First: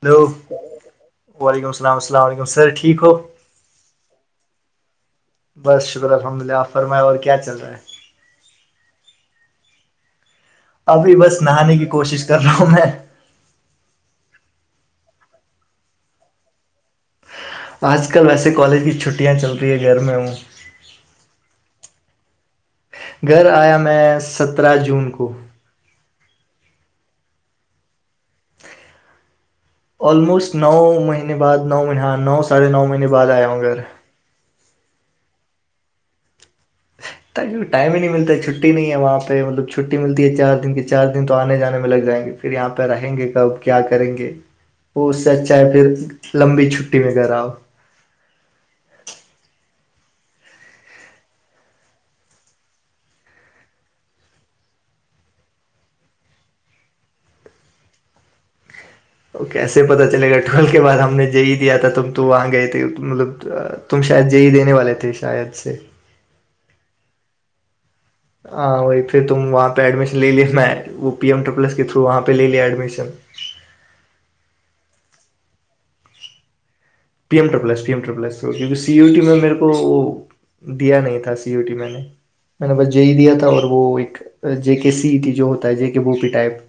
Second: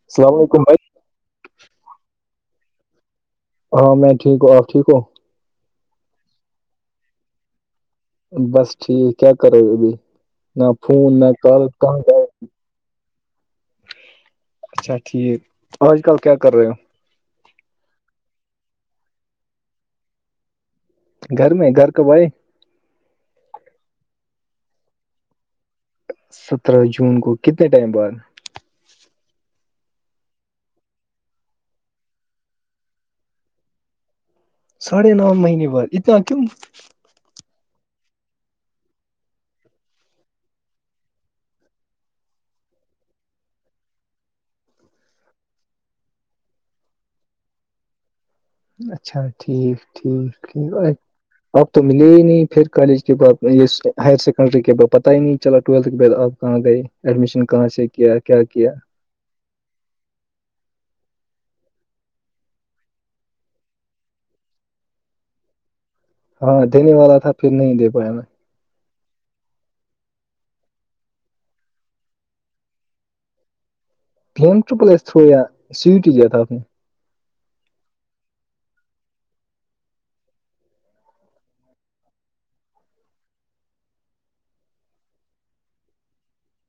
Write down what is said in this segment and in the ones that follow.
hello السلام علیکم بھائی وعلیکم السلام السلام علیکم سر ٹھیک ہو ہاں میں ٹھیک ہوں آپ ٹھیک ہوں بس شکر الحمد للہ آپ فرمائے اور کیا چل رہا ہے بس ٹھیک کیا کرو گ ابھی نہ فون ابھی نہ بس کال نہانے کی کہاں گئے کوشش کر رہا ہوں میں اچھا ٹھیک آج کل کیا کر رہے ہو آج کل ویسے کالج کی چھٹیاں چل رہی ہے گھر میں ہوں [unintelligible] گھر میں گھر کا بھائی گھر آیا میں سترہ جون کو سترہ جون کو کتنے ٹائم بعد آلموسٹ نو مہینے بعد نو مہ نو ساڑھے نو مہینے بعد آیا ہوں گھر ساڑھے نو مہینے بعد اتنا کیوں تاک ٹائم ہی نہیں ملتا چھٹی نہیں ہے وہاں پہ مطلب چھٹی ملتی ہے چار دن کے چار دن تو آنے جانے میں لگ جائیں گے پھر یہاں پہ رہیں گے کب کیا کریں گے وہ اس سے اچ چاہے پھر لمبی چھٹی میں گ آؤ اچھا ٹھیک ٹھیک ٹھیک اپ تو ملے ہی نہیں پھر کالج کے بع یہ ہائر سیکنڈری کے بع پتا ہی نہیں چلا ٹویلتھ کے بعد آپ کہاں گئی ایڈمیشن کہاں سے کیا کیا کیا کیسے پتاہ چلے گا ٹھول کے بعد ہم نے جے ہی دیا تھا ت ہم تو وہاں گئے تھے مطلب تم شاید یہیی دینے والے تھے شاید سے ہاں دینے والا تھا پھر نہیں دے پایا میں ہاں وہی پھر تم وہاں پہ ایڈمیشن لے لے میں پیم ڈ کے تھرو وہاں پہ لے لیا ایڈمیشن پم و پلس تھوڑا سیٹیا تھا اپ میں پی ایم ڈرلس پی ایملسکہ سی و ٹی میں مے کو دیا نہیں تھا سی و ٹی میں نے میں نے بس جے ہی دیا تھا اور وہ ایک جے کے سی تھی جو ہوتا ہے جے کے بو پی ٹائپ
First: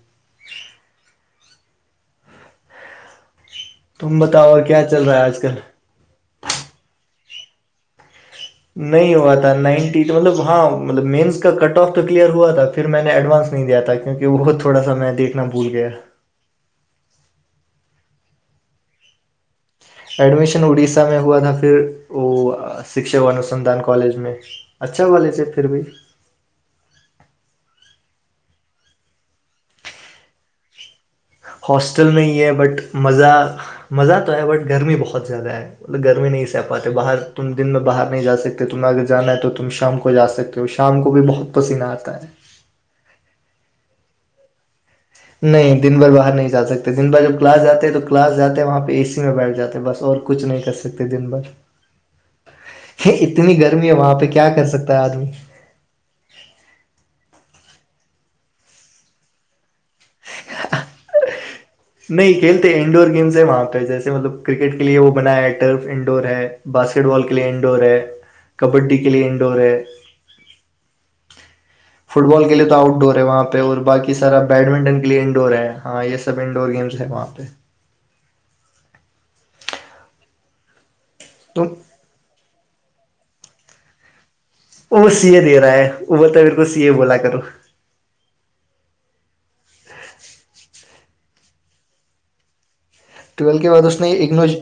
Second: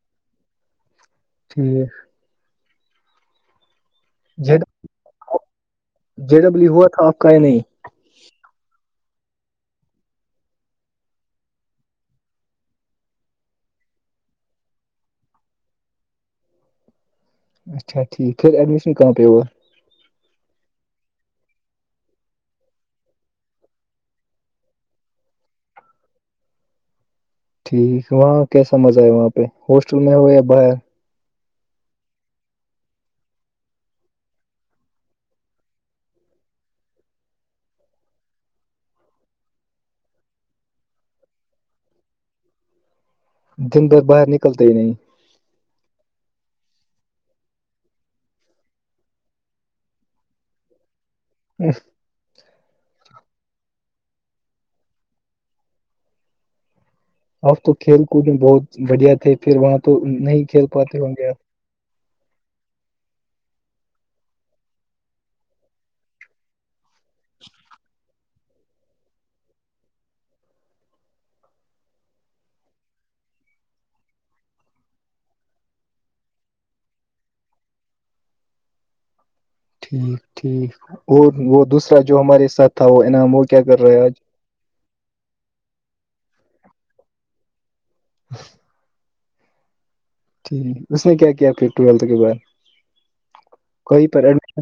ٹھیک تم بتاؤ کیا چل رہا ہے آج کل جے ڈبلیو ہوا تھا آپ کا یا نہیں نہیں ہوا تھا نائنٹی مطلب ہاں مطلب مینس کا کٹ آف تو کلیئر ہوا تھا پھر میں نے ایڈوانس نہیں دیا تھا کیونکہ بہت تھوڑا سا میں دیکھنا بھول گیا اچا ٹھیک پھر ایڈمشن کہاں پ اور ایڈمیشن اڑیسہ میں ہوا تھا پھر وہ شکشا انوسندھان کالج میں اچھا والی سے پھر بھی ٹھیک وہاں کیسا مزہ ہے وہاں پہ ہاسٹل میں ہو یا باہر ہاسٹل نہیں ہے بٹ مزہ مزہ تو ہے بٹ گرمی بہت زیادہ ہے گرمی نہیں سہ پاتے باہر تم دن میں باہر نہیں جا سکتے تمہیں اگر جانا ہے تو تم شام کو جا سکتے شام کو بھی بہت پسینہ آتا ہے دن بھر باہر نکلتے ہی نہیں نہیں دن بھر باہر نہیں جا سکتے دن بھر جب کلاس جاتے ہیں تو کلاس جاتے ہیں وہاں پہ اے سی میں بیٹھ جاتے ہیں بس اور کچھ نہیں کر سکتے دن بھر اتنی گرمی ہے وہاں پہ کیا کر سکتا ہے آدمی اب تو کھیل کود میں بہت بڑھیا تھے پھر وہاں تو نہیں کھیل پاتے ہ گیا نہیں کھیلتے انڈور گیمس ہے وہاں پہ جیسے مطلب کرکٹ کے لیے وہ بنایا ہے ٹرف انڈور ہے باسکٹ بال کے لیے انڈور ہے کبڈی کے لیے انڈور ہے فٹ بال کے لیے تو آؤٹ ڈور ہے وہاں پہ اور بقی سارا بیڈمنٹن کے لیے انڈور ہے ہاں یہ س سب انڈور گیمس ہیں وہاں پہ ٹھیک ٹھیک اور وہ تو دوسرا جو ہمارے ساتھ تھا وہ انعام وہ کیا کر رہا ہے آج وہ وہ سیے دے رہا ہے وہ بولتا میر کو سیے بولا کرو ہاں [inaudible] ٹیک اس نے کیا کیا پھر ٹویلتھ کے بعد ٹویلت کے بعد اس کہیں نہیں پر ایکنو ایڈمٹ،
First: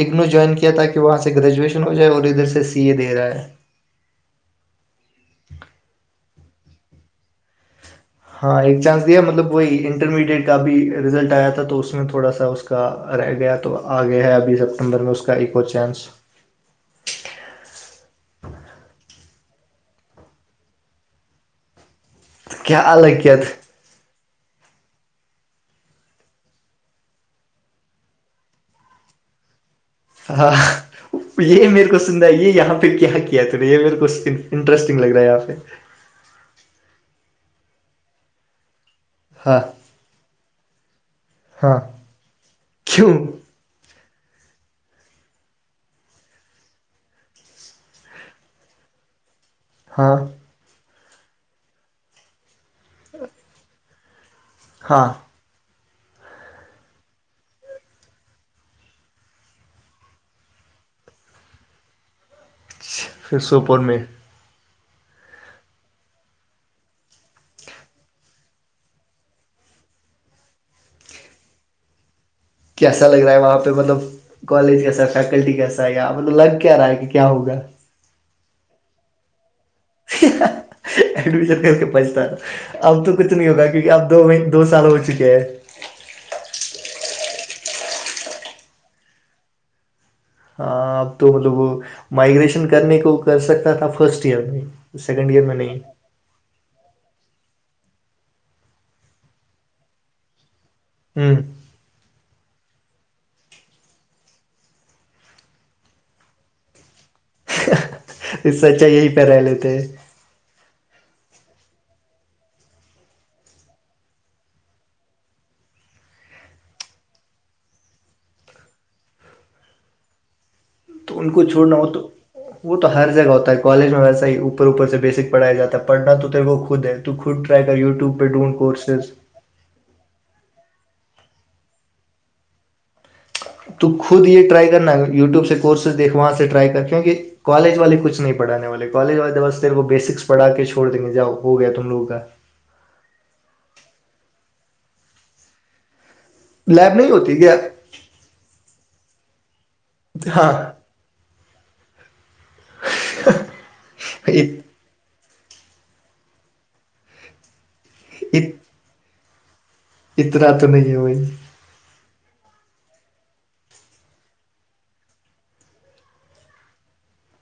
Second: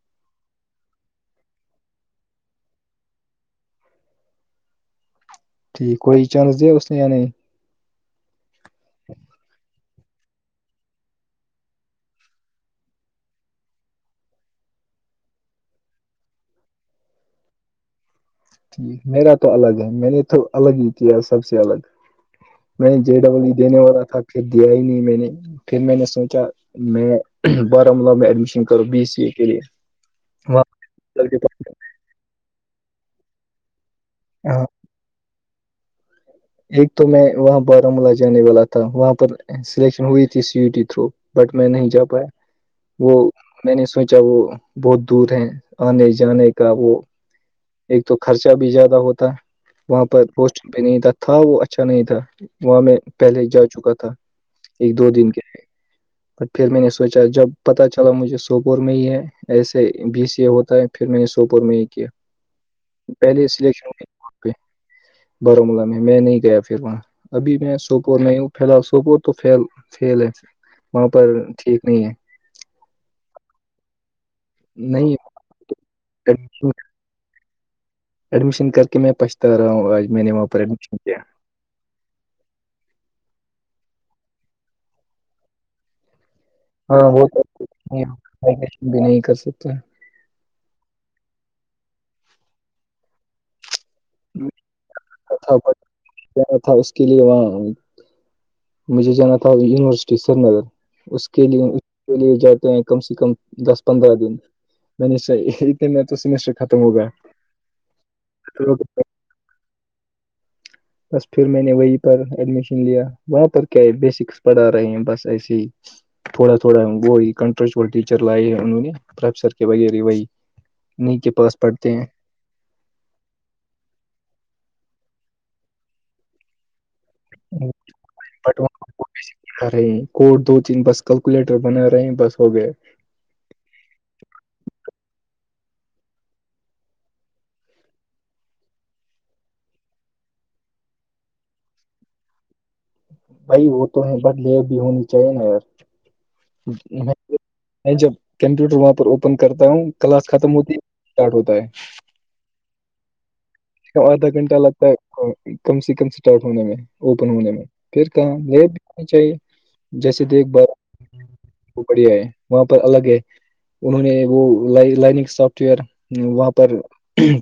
اگنو جوائن کیا تاکہ وہاں سے گریجویشن ہو جائے اور ادھر سے سی اے دے رہا ہے ٹھیک کوئی چانس دے اس نے یع ہاں ایک چانس دیا مطلب وہی انٹرمیڈیٹ کا بھی رزلٹ آیا تھا تو اس میں تھوڑا سا اس کا اس کا رہ گیا تو آگیا ہے ابھی سپٹمبر میں اس کا ایکو چانس میرا تو الگ ہے میں نے تو الگ ہی کیا سب سے الگ کیا میں نے جے الگ کیا ڈبل تھا دینے والا تھا پھر دیا ہی نہیں میں نے پھر میں نے سوچا میں باراملہ میں ایڈمیشن کروں بی سی اے کے لیے ہاں وہاں یہ میرے کو سند یہ یہاں پہ کیا کیا تھا یہ میرے کو ہاں انٹرسٹ لگ رہا ہے آاں پ سے ایک تو میں وہاں بارامولہ جانے والا تھا وہاں پر ہاں سلیکشن ہوئی تھی سی و ٹی تھرو بٹ میں ہاں نہیں جا پایا کیوں وہ میں نے سوچا وہ بہت دور ہے آنے جانے کا وہ ایک تو خرچہ بھی زیادہ ہوتا ہے وہاں ہاں پر پٹ بھی نہیں تھا تھا وہ اچھا نہیں تھا وہاں میں پہلے ہی جا چکا تھا ایک ہاں دو دن کے ہے ب پھر میں نے سوچا جب پتا چلا مجھے سوپور میں ہی ہے ایسے بی سی اے ہوتا ہے پھر میں نے سوپور میں ہی کیا پھر پہلے سوپور سلیکشن ہو میں وہاں پہ بارامولہ میں میں نہیں گیا پھر وہاں ابھی میں سوپور میں ہوں فی الحال سوپور تو فیل ہے وہاں پر ٹھیک نہیں ہے کیسا لگ رہا ہے وہاں پہ مطلب کالج کیسا نہیں فیکلٹی کیسا مطلب لگ ایڈمیشن کیا رہا ہے کہ کیا ہوگا ایڈمیشن کر کے میں پچھتا رہا ہوں آج میں نے وہاں پر ایڈمیشن کیا ایڈمیشن کرک کے پچھتا رہا اب تو کچ نہیں ہوگا کیونکہ اب دو دو سال ہو چکے ہیں ہاں وہ تو کچھ بھی نہیں کر سکتے ہاں اب تو مطلب وہ مائگریشن کرنے کو کر سکتا تھا فرسٹ ایئر میں اس سیکنڈ ایئر میں تھا بٹ نہیں جانا تھا اس کے لیے وہاں مجھے جانا تھا یونیورسٹی سری نگر اس ہوں کے لیے اس کے لیے جاتے ہیں کم سے کم دس پندرہ دن م نےشرت میں تو سمیشر ختم ہوگا سچا یہی پہیرہ لیتے بس پھر میں نے وہیں پر ایڈمیشن لیا وہاں پر کیا بیسکس پڑھا رہے ہیں بس ایسے ہی تھوڑا تھوڑا وہ کنٹرچ ٹیچر لائے انہوں نے پروفیسر کے وغیرہ وہی ن تو ان کے کو پاس چھوڑنا ہو پڑھتے ہیں تو وہ تو ہر جگہ ہوتا ہے کالج میں ویسا ہی اوپر اوپر سے بیسک پڑھیا جاتا ہے پڑھنا تو تیرے کو خود ہے تو خود رائی کر یوٹیوب پہ ڈون کورسز ارے کوڈ دو تین بس کیلکولیٹر بنا رہے ہیں بس ہو گیا تو خود یہ ٹرائی کرنا یوٹیوب سے کورسز دیکھو وہاں سے ٹرائی کر کیونکہ کالج والے کچھ نہیں پڑانے والے کالج والے بس تیر کو بیسکس پڑھا کے چھڑ دیں گے جا ہو گیا تم لگوں کا بھائی وہ تو نہیں ب لی بھی ہونی چاہیے نا یار لیب نہیں ہوتی کیا میں جب کمپیوٹر وہاں پر اوپن کرتا ہوں کلاس ہاں ختم ہوتی ہے اسٹارٹ ہوتا ہے آدھا گھنٹہ ات- لگتا ہے کم سے کم اسٹارٹ ہونے میں اوپن ہونے میں پھر کہاں ات- ریٹ بھی ہونی چاہیے جیسے دیکھ اتنا بال تو نہیں ہے بھائی وہ بڑیا ہے وہاں پر الگ ہے انہوں نے وہ ل لائنگ سافٹ ویئر وہاں پر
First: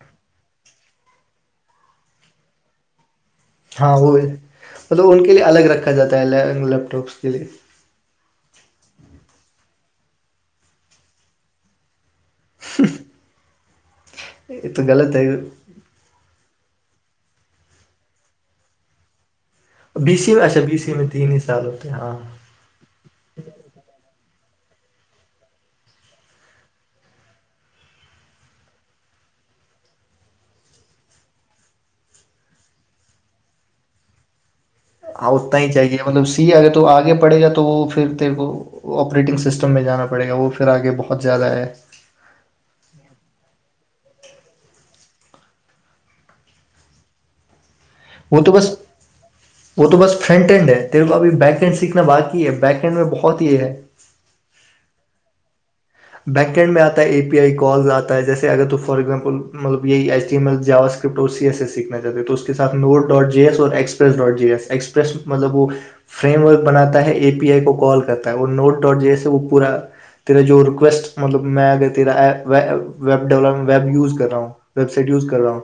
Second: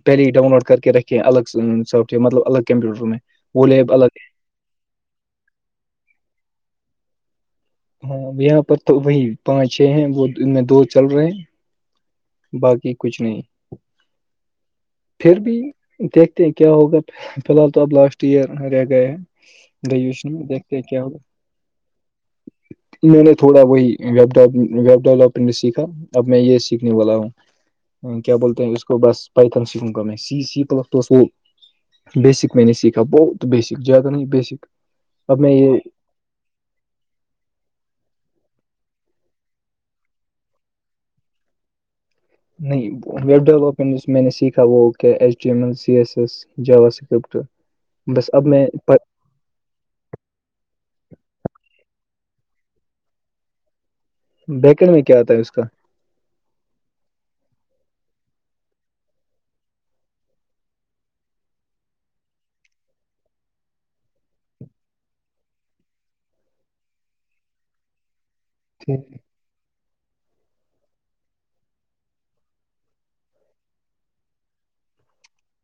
پہلے ہی ڈاؤن لوڈ کر کے رکھے الگ سافٹ ویئر مطلب الگ کمپیوٹر میں ہاں وہ ہے مطلب ان کے لیے الگ رکھا جاتا ہے لیپ ٹاپس کے لیے ہاں یہاں پر تو وہی پانچ چھ ہیں وہ ان میں دو چل رہے ہیں باقی کچھ نہیں یہ تو غلط ہے پھر بھی دیکھتے ہیں کیا ہوگا فی الحال تو اب لاسٹ ایئر رہ گئے بی سی گریجویشن میں اچھا دیکھتے بی ہیں سی کیا میں تین ہی سال ہوتے ہیں ہاں انہوں نے تھوڑا وہی وی ویب ڈیولپٹ سیکھا اب میں یہ سیکھا والا ہوں کیا بولتے اس کو بس پ س بیسک میں نے سیکھا بہت بیسک زیادہ نہیں بیسک ہاں اب میں اتنا ہی یہ چاہیے مطلب سی اگر تو آگے پڑے گا تو وہ پھر تیر کو آپریٹنگ سسٹم میں جانا پڑے گا وہ پھر آگے بہت زیادہ ہے نہیں ویب ڈیولپمنٹ میں نے سیکھا وہ کیا ایچ ڈی ایم ای C S S JavaScript وہ تو بس وہ تو بس فرنٹ ہینڈ ہے تیرے کو ابھی بیک ہینڈ سیکھنا باقی ہے بیک ہینڈ میں بہت یہ ہے بیکڑ میں کیا آتا ہے اس کا بیکینڈ میں آتا ہے اے پی آئی کالز آتا ہے جیے اگر تو فار ایگزامپل مطلب یہی ایچ ڈی ایم ایل جااز سی ایس سے سیکھنا چاہتے ہیں تو اس کے ساتھ نوٹ ڈاٹ جی ایس اور express dot J S express مطلب وہ فریم ورک بناتا ہے اے پی آئی کو کال کرتا ہے اور نوٹ ٹھیک ڈاٹ جیے وہ پورا تیرا جو وٹ مطلب میں اگر تیرا ویب ڈ ویب یوز کر رہا ہوں ویب سائٹ یوز کر رہا ہوں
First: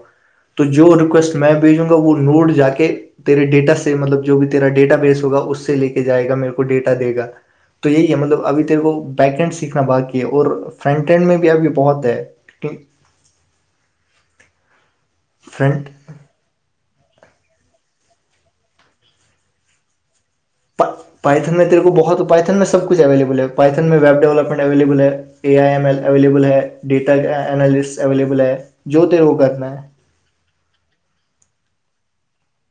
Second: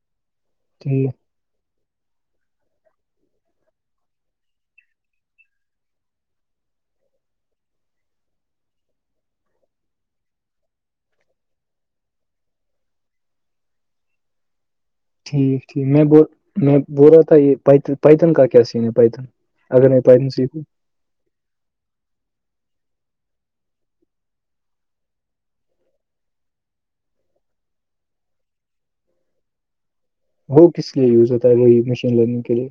تو جو ٹھیک ریکویسٹ میں بھیجوں گا وہ نوٹ جا کے تیرے ڈیٹا سے مطلب جو بھی تیرا ڈیٹا بیس ہوگا اس سے لے کے جائے گا میرے کو ڈیٹا دے گا تو یہی ہے مطلب ابھی تیر وہ بیکینڈ سیکھنا باقی اور فرنٹینڈ میں بھی ابھی بہت ہے ٹھیک ٹھیک فرنٹ میں ب میں بول رہا تھا یہ پیتن کا کیا سین ہے پیتھن اگر میں پیتن سیکھوں پائتن میں تیرے کو بہت پائتن میں سب کچ اویلیبل ہے پائتن میں ویب ڈیولپمنٹ اویلیبل ہے A I M L available ہے ڈیٹا االس اویلیبل ہے جو تیرے کو کرنا ہے وہ کس لیے یوز ہوتا ہے وہی مشین لرننگ کے لیے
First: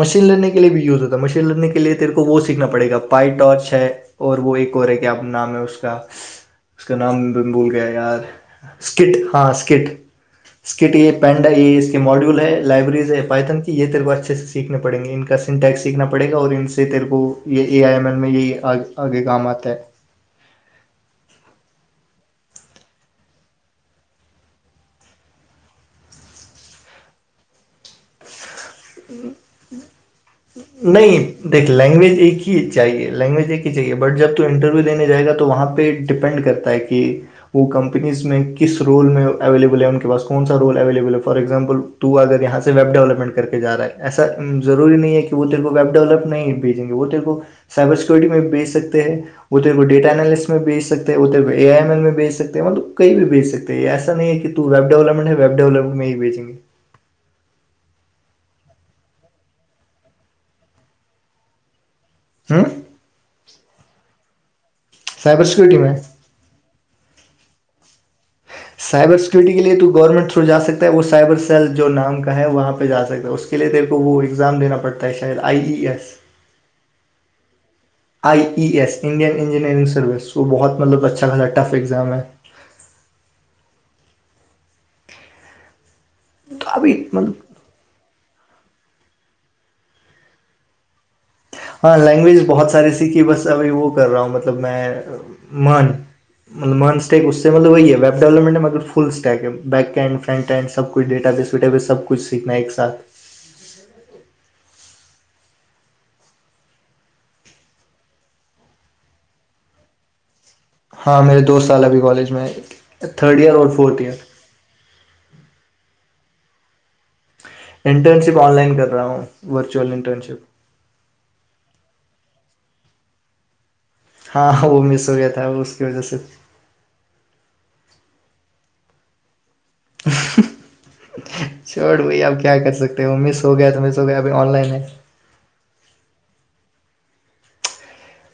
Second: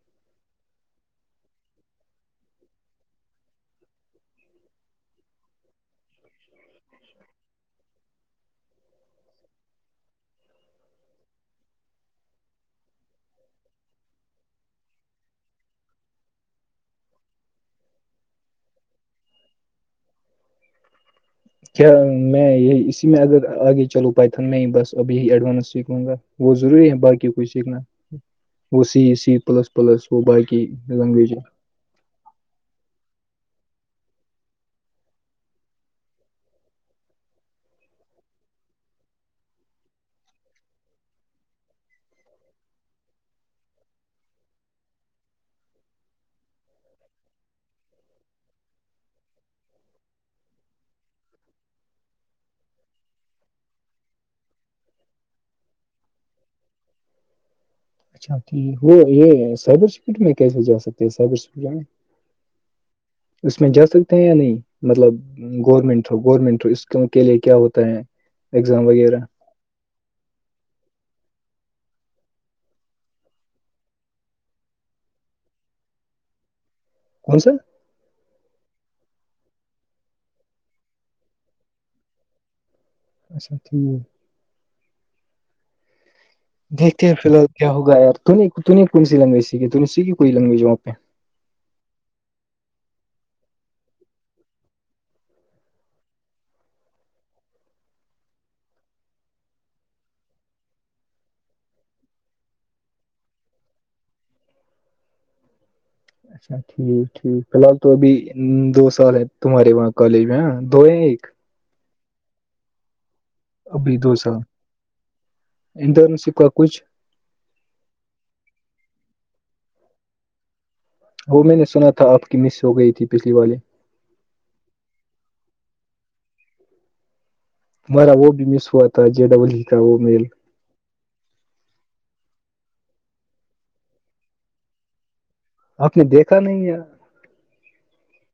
مشین لڑنے کے لیے بھی یوز ہوتا ہے مشین لڑنے کے لیے تیرے کو وہ سیکھنا پڑے گ پائی ٹارچ ہے اور وہ ایک اور ہے کیانا نام ہے اس کا اس کا نام بھول گیا یار اسکٹ ہاں اسکٹ اسکٹ یہ پینڈا یہ اس کے ماڈیولل ہے لائبریز حفائت کی یہ ترو سیکھنے پڑیں گے ان کا سنٹیکس سیکھنا پڑے گا اور ان سے تیرے کو یہ اے آئی ایم ایل میں یہ آگے گاماتات کیا میں یہ اسی میں اگر آگے چلو پائیتن میں بس اب یہی ایڈوانس سیکھوں گا وہ ضروری ہے باقی کوھ سیکھنا وہ سی سی پلس پلس وہ باقی لینگویج نہیں دیکھ لینگویج ایک ہی چاہیے لینگویج ایک ہی چاہیے بٹ جب تو انٹرویو دینے جائے گا تو وہاں پہ ڈیپینڈ کرتے تا کہ وہ کمپنیز میں کس رول میں اویلیبل ہے ان کے پاس کون سا رول اویلیبل ہے فار ایگزامپل اگر یہاں سے ویب ڈیولپمنٹ کر کے جا رہا ہے ایسا ضروری نہیں ہے کہ وہ تل کو ویب ڈیولپ نہیں بھیجیں گے وہ تل کو سائبر سیکورٹی میں بیچ سکتے ہیں ادھر کو ڈیٹا اینالسٹ میں بھیج ستے ہیں ادھر کو ا آئی ایم ایل میں بھی سکتے ہیں مطلب کہئی بھیج سکتے ہیں تو ایسا ہے کہ تو ویب ڈیولپمٹ ہے ویب ڈیولپمنٹ ہی بھیچیں گے اچا وہ یہ سبر سکٹ میں کیسے جا سکتے ہیں سبرکٹ ہاں اس میں جا سکتے ہیں یا نہیں مطلب سائبر سیکورٹی میں گورنمنٹ تھرو گورنمنٹ اس کے لیے کیا ہوتا ہے ایگزام سائبر وغیرہ کےے تو گورنمنٹ تھرو ج سکتا ہے وہ سائبر سل جو نام ہے وہاں پہ جا سکتا ہے اس کے کلے دیر کو وہ ایگزام دینا پڑتا ہے شاید آئی ای ایس کون سا I E S Indian engineering service وہ بہت مطلب اچھا خاصا ٹف ایگزام ہے اچھا ٹھیک تو ابھی دیکتے ہیں فی الال مطلب کیا ہوا یار کونی لینگویج سیکھی ت سیکھی کوئی لینگویج ہے وہاں پہ ہاں لینگویج بہت ساری سیکھی بس ابھی وہ کر رہا ہوں مطلب میں مان م مان اسٹیک اس سے مطلب وہی ہے ویب ڈیولپمنٹ مگر فل اسٹیک ہے بیک ہینڈ فرنٹ ہینڈ س کچھ ڈیٹا بییس ویٹا بیس سب کچھ سیکھنا ہے ایکاتھ اچھا ٹھیک ٹھیک فی الحال تو ابھی دو سال تمہارے وہ کالج میں ہاں دو ہیں ہاں ایک میرے دو سال ابھی کالج میں ہے تھرڈ ایئر اور ابھی فورتھ دو ایئر سال انٹرن شپ کا کچھ انٹرن شپ آن لائن کر رہا ہوں ورچوئل انٹرن شپ وہ میں نے سنا تھا آپ کی مس ہو گئی تھی پچھلی والی ہاںاں وہ مس ہو گیا تھا اس کی وجہ سے ہمارا وہ بھی مس ہوا تھا جے ڈبل ہی کا وہ میل چوٹ بھائی آپ کیا کر سکتے ہو مس ہو گیا تو مس ہو گیا ابھی آن لائن ہے آپ نے دیکھا نہیں ہے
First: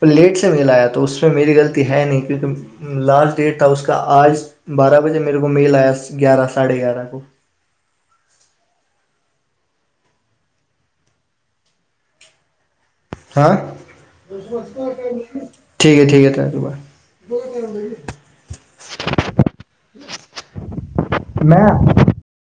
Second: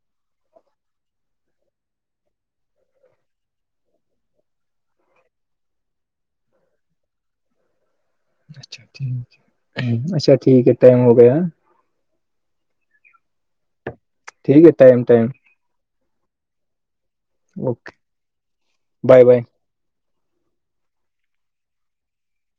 لیٹ سے ملایا تو اس میں میری غلطی ہے نہیں کیونکہ [unintelligible] لاسٹ ڈیٹ تھا اس کا آج بارہ بجے میرے کو میل آیا گیارہ ساڑھے گیارہ کو اچھا ٹھیک ہے اچھا ٹھیک ہے ٹائم ہو گیا ہاں ٹھیک ہے ٹائم ٹائم ٹھیک ہے ٹھیک ہے ت ب اوکے بائے بائے میں [unintelligible]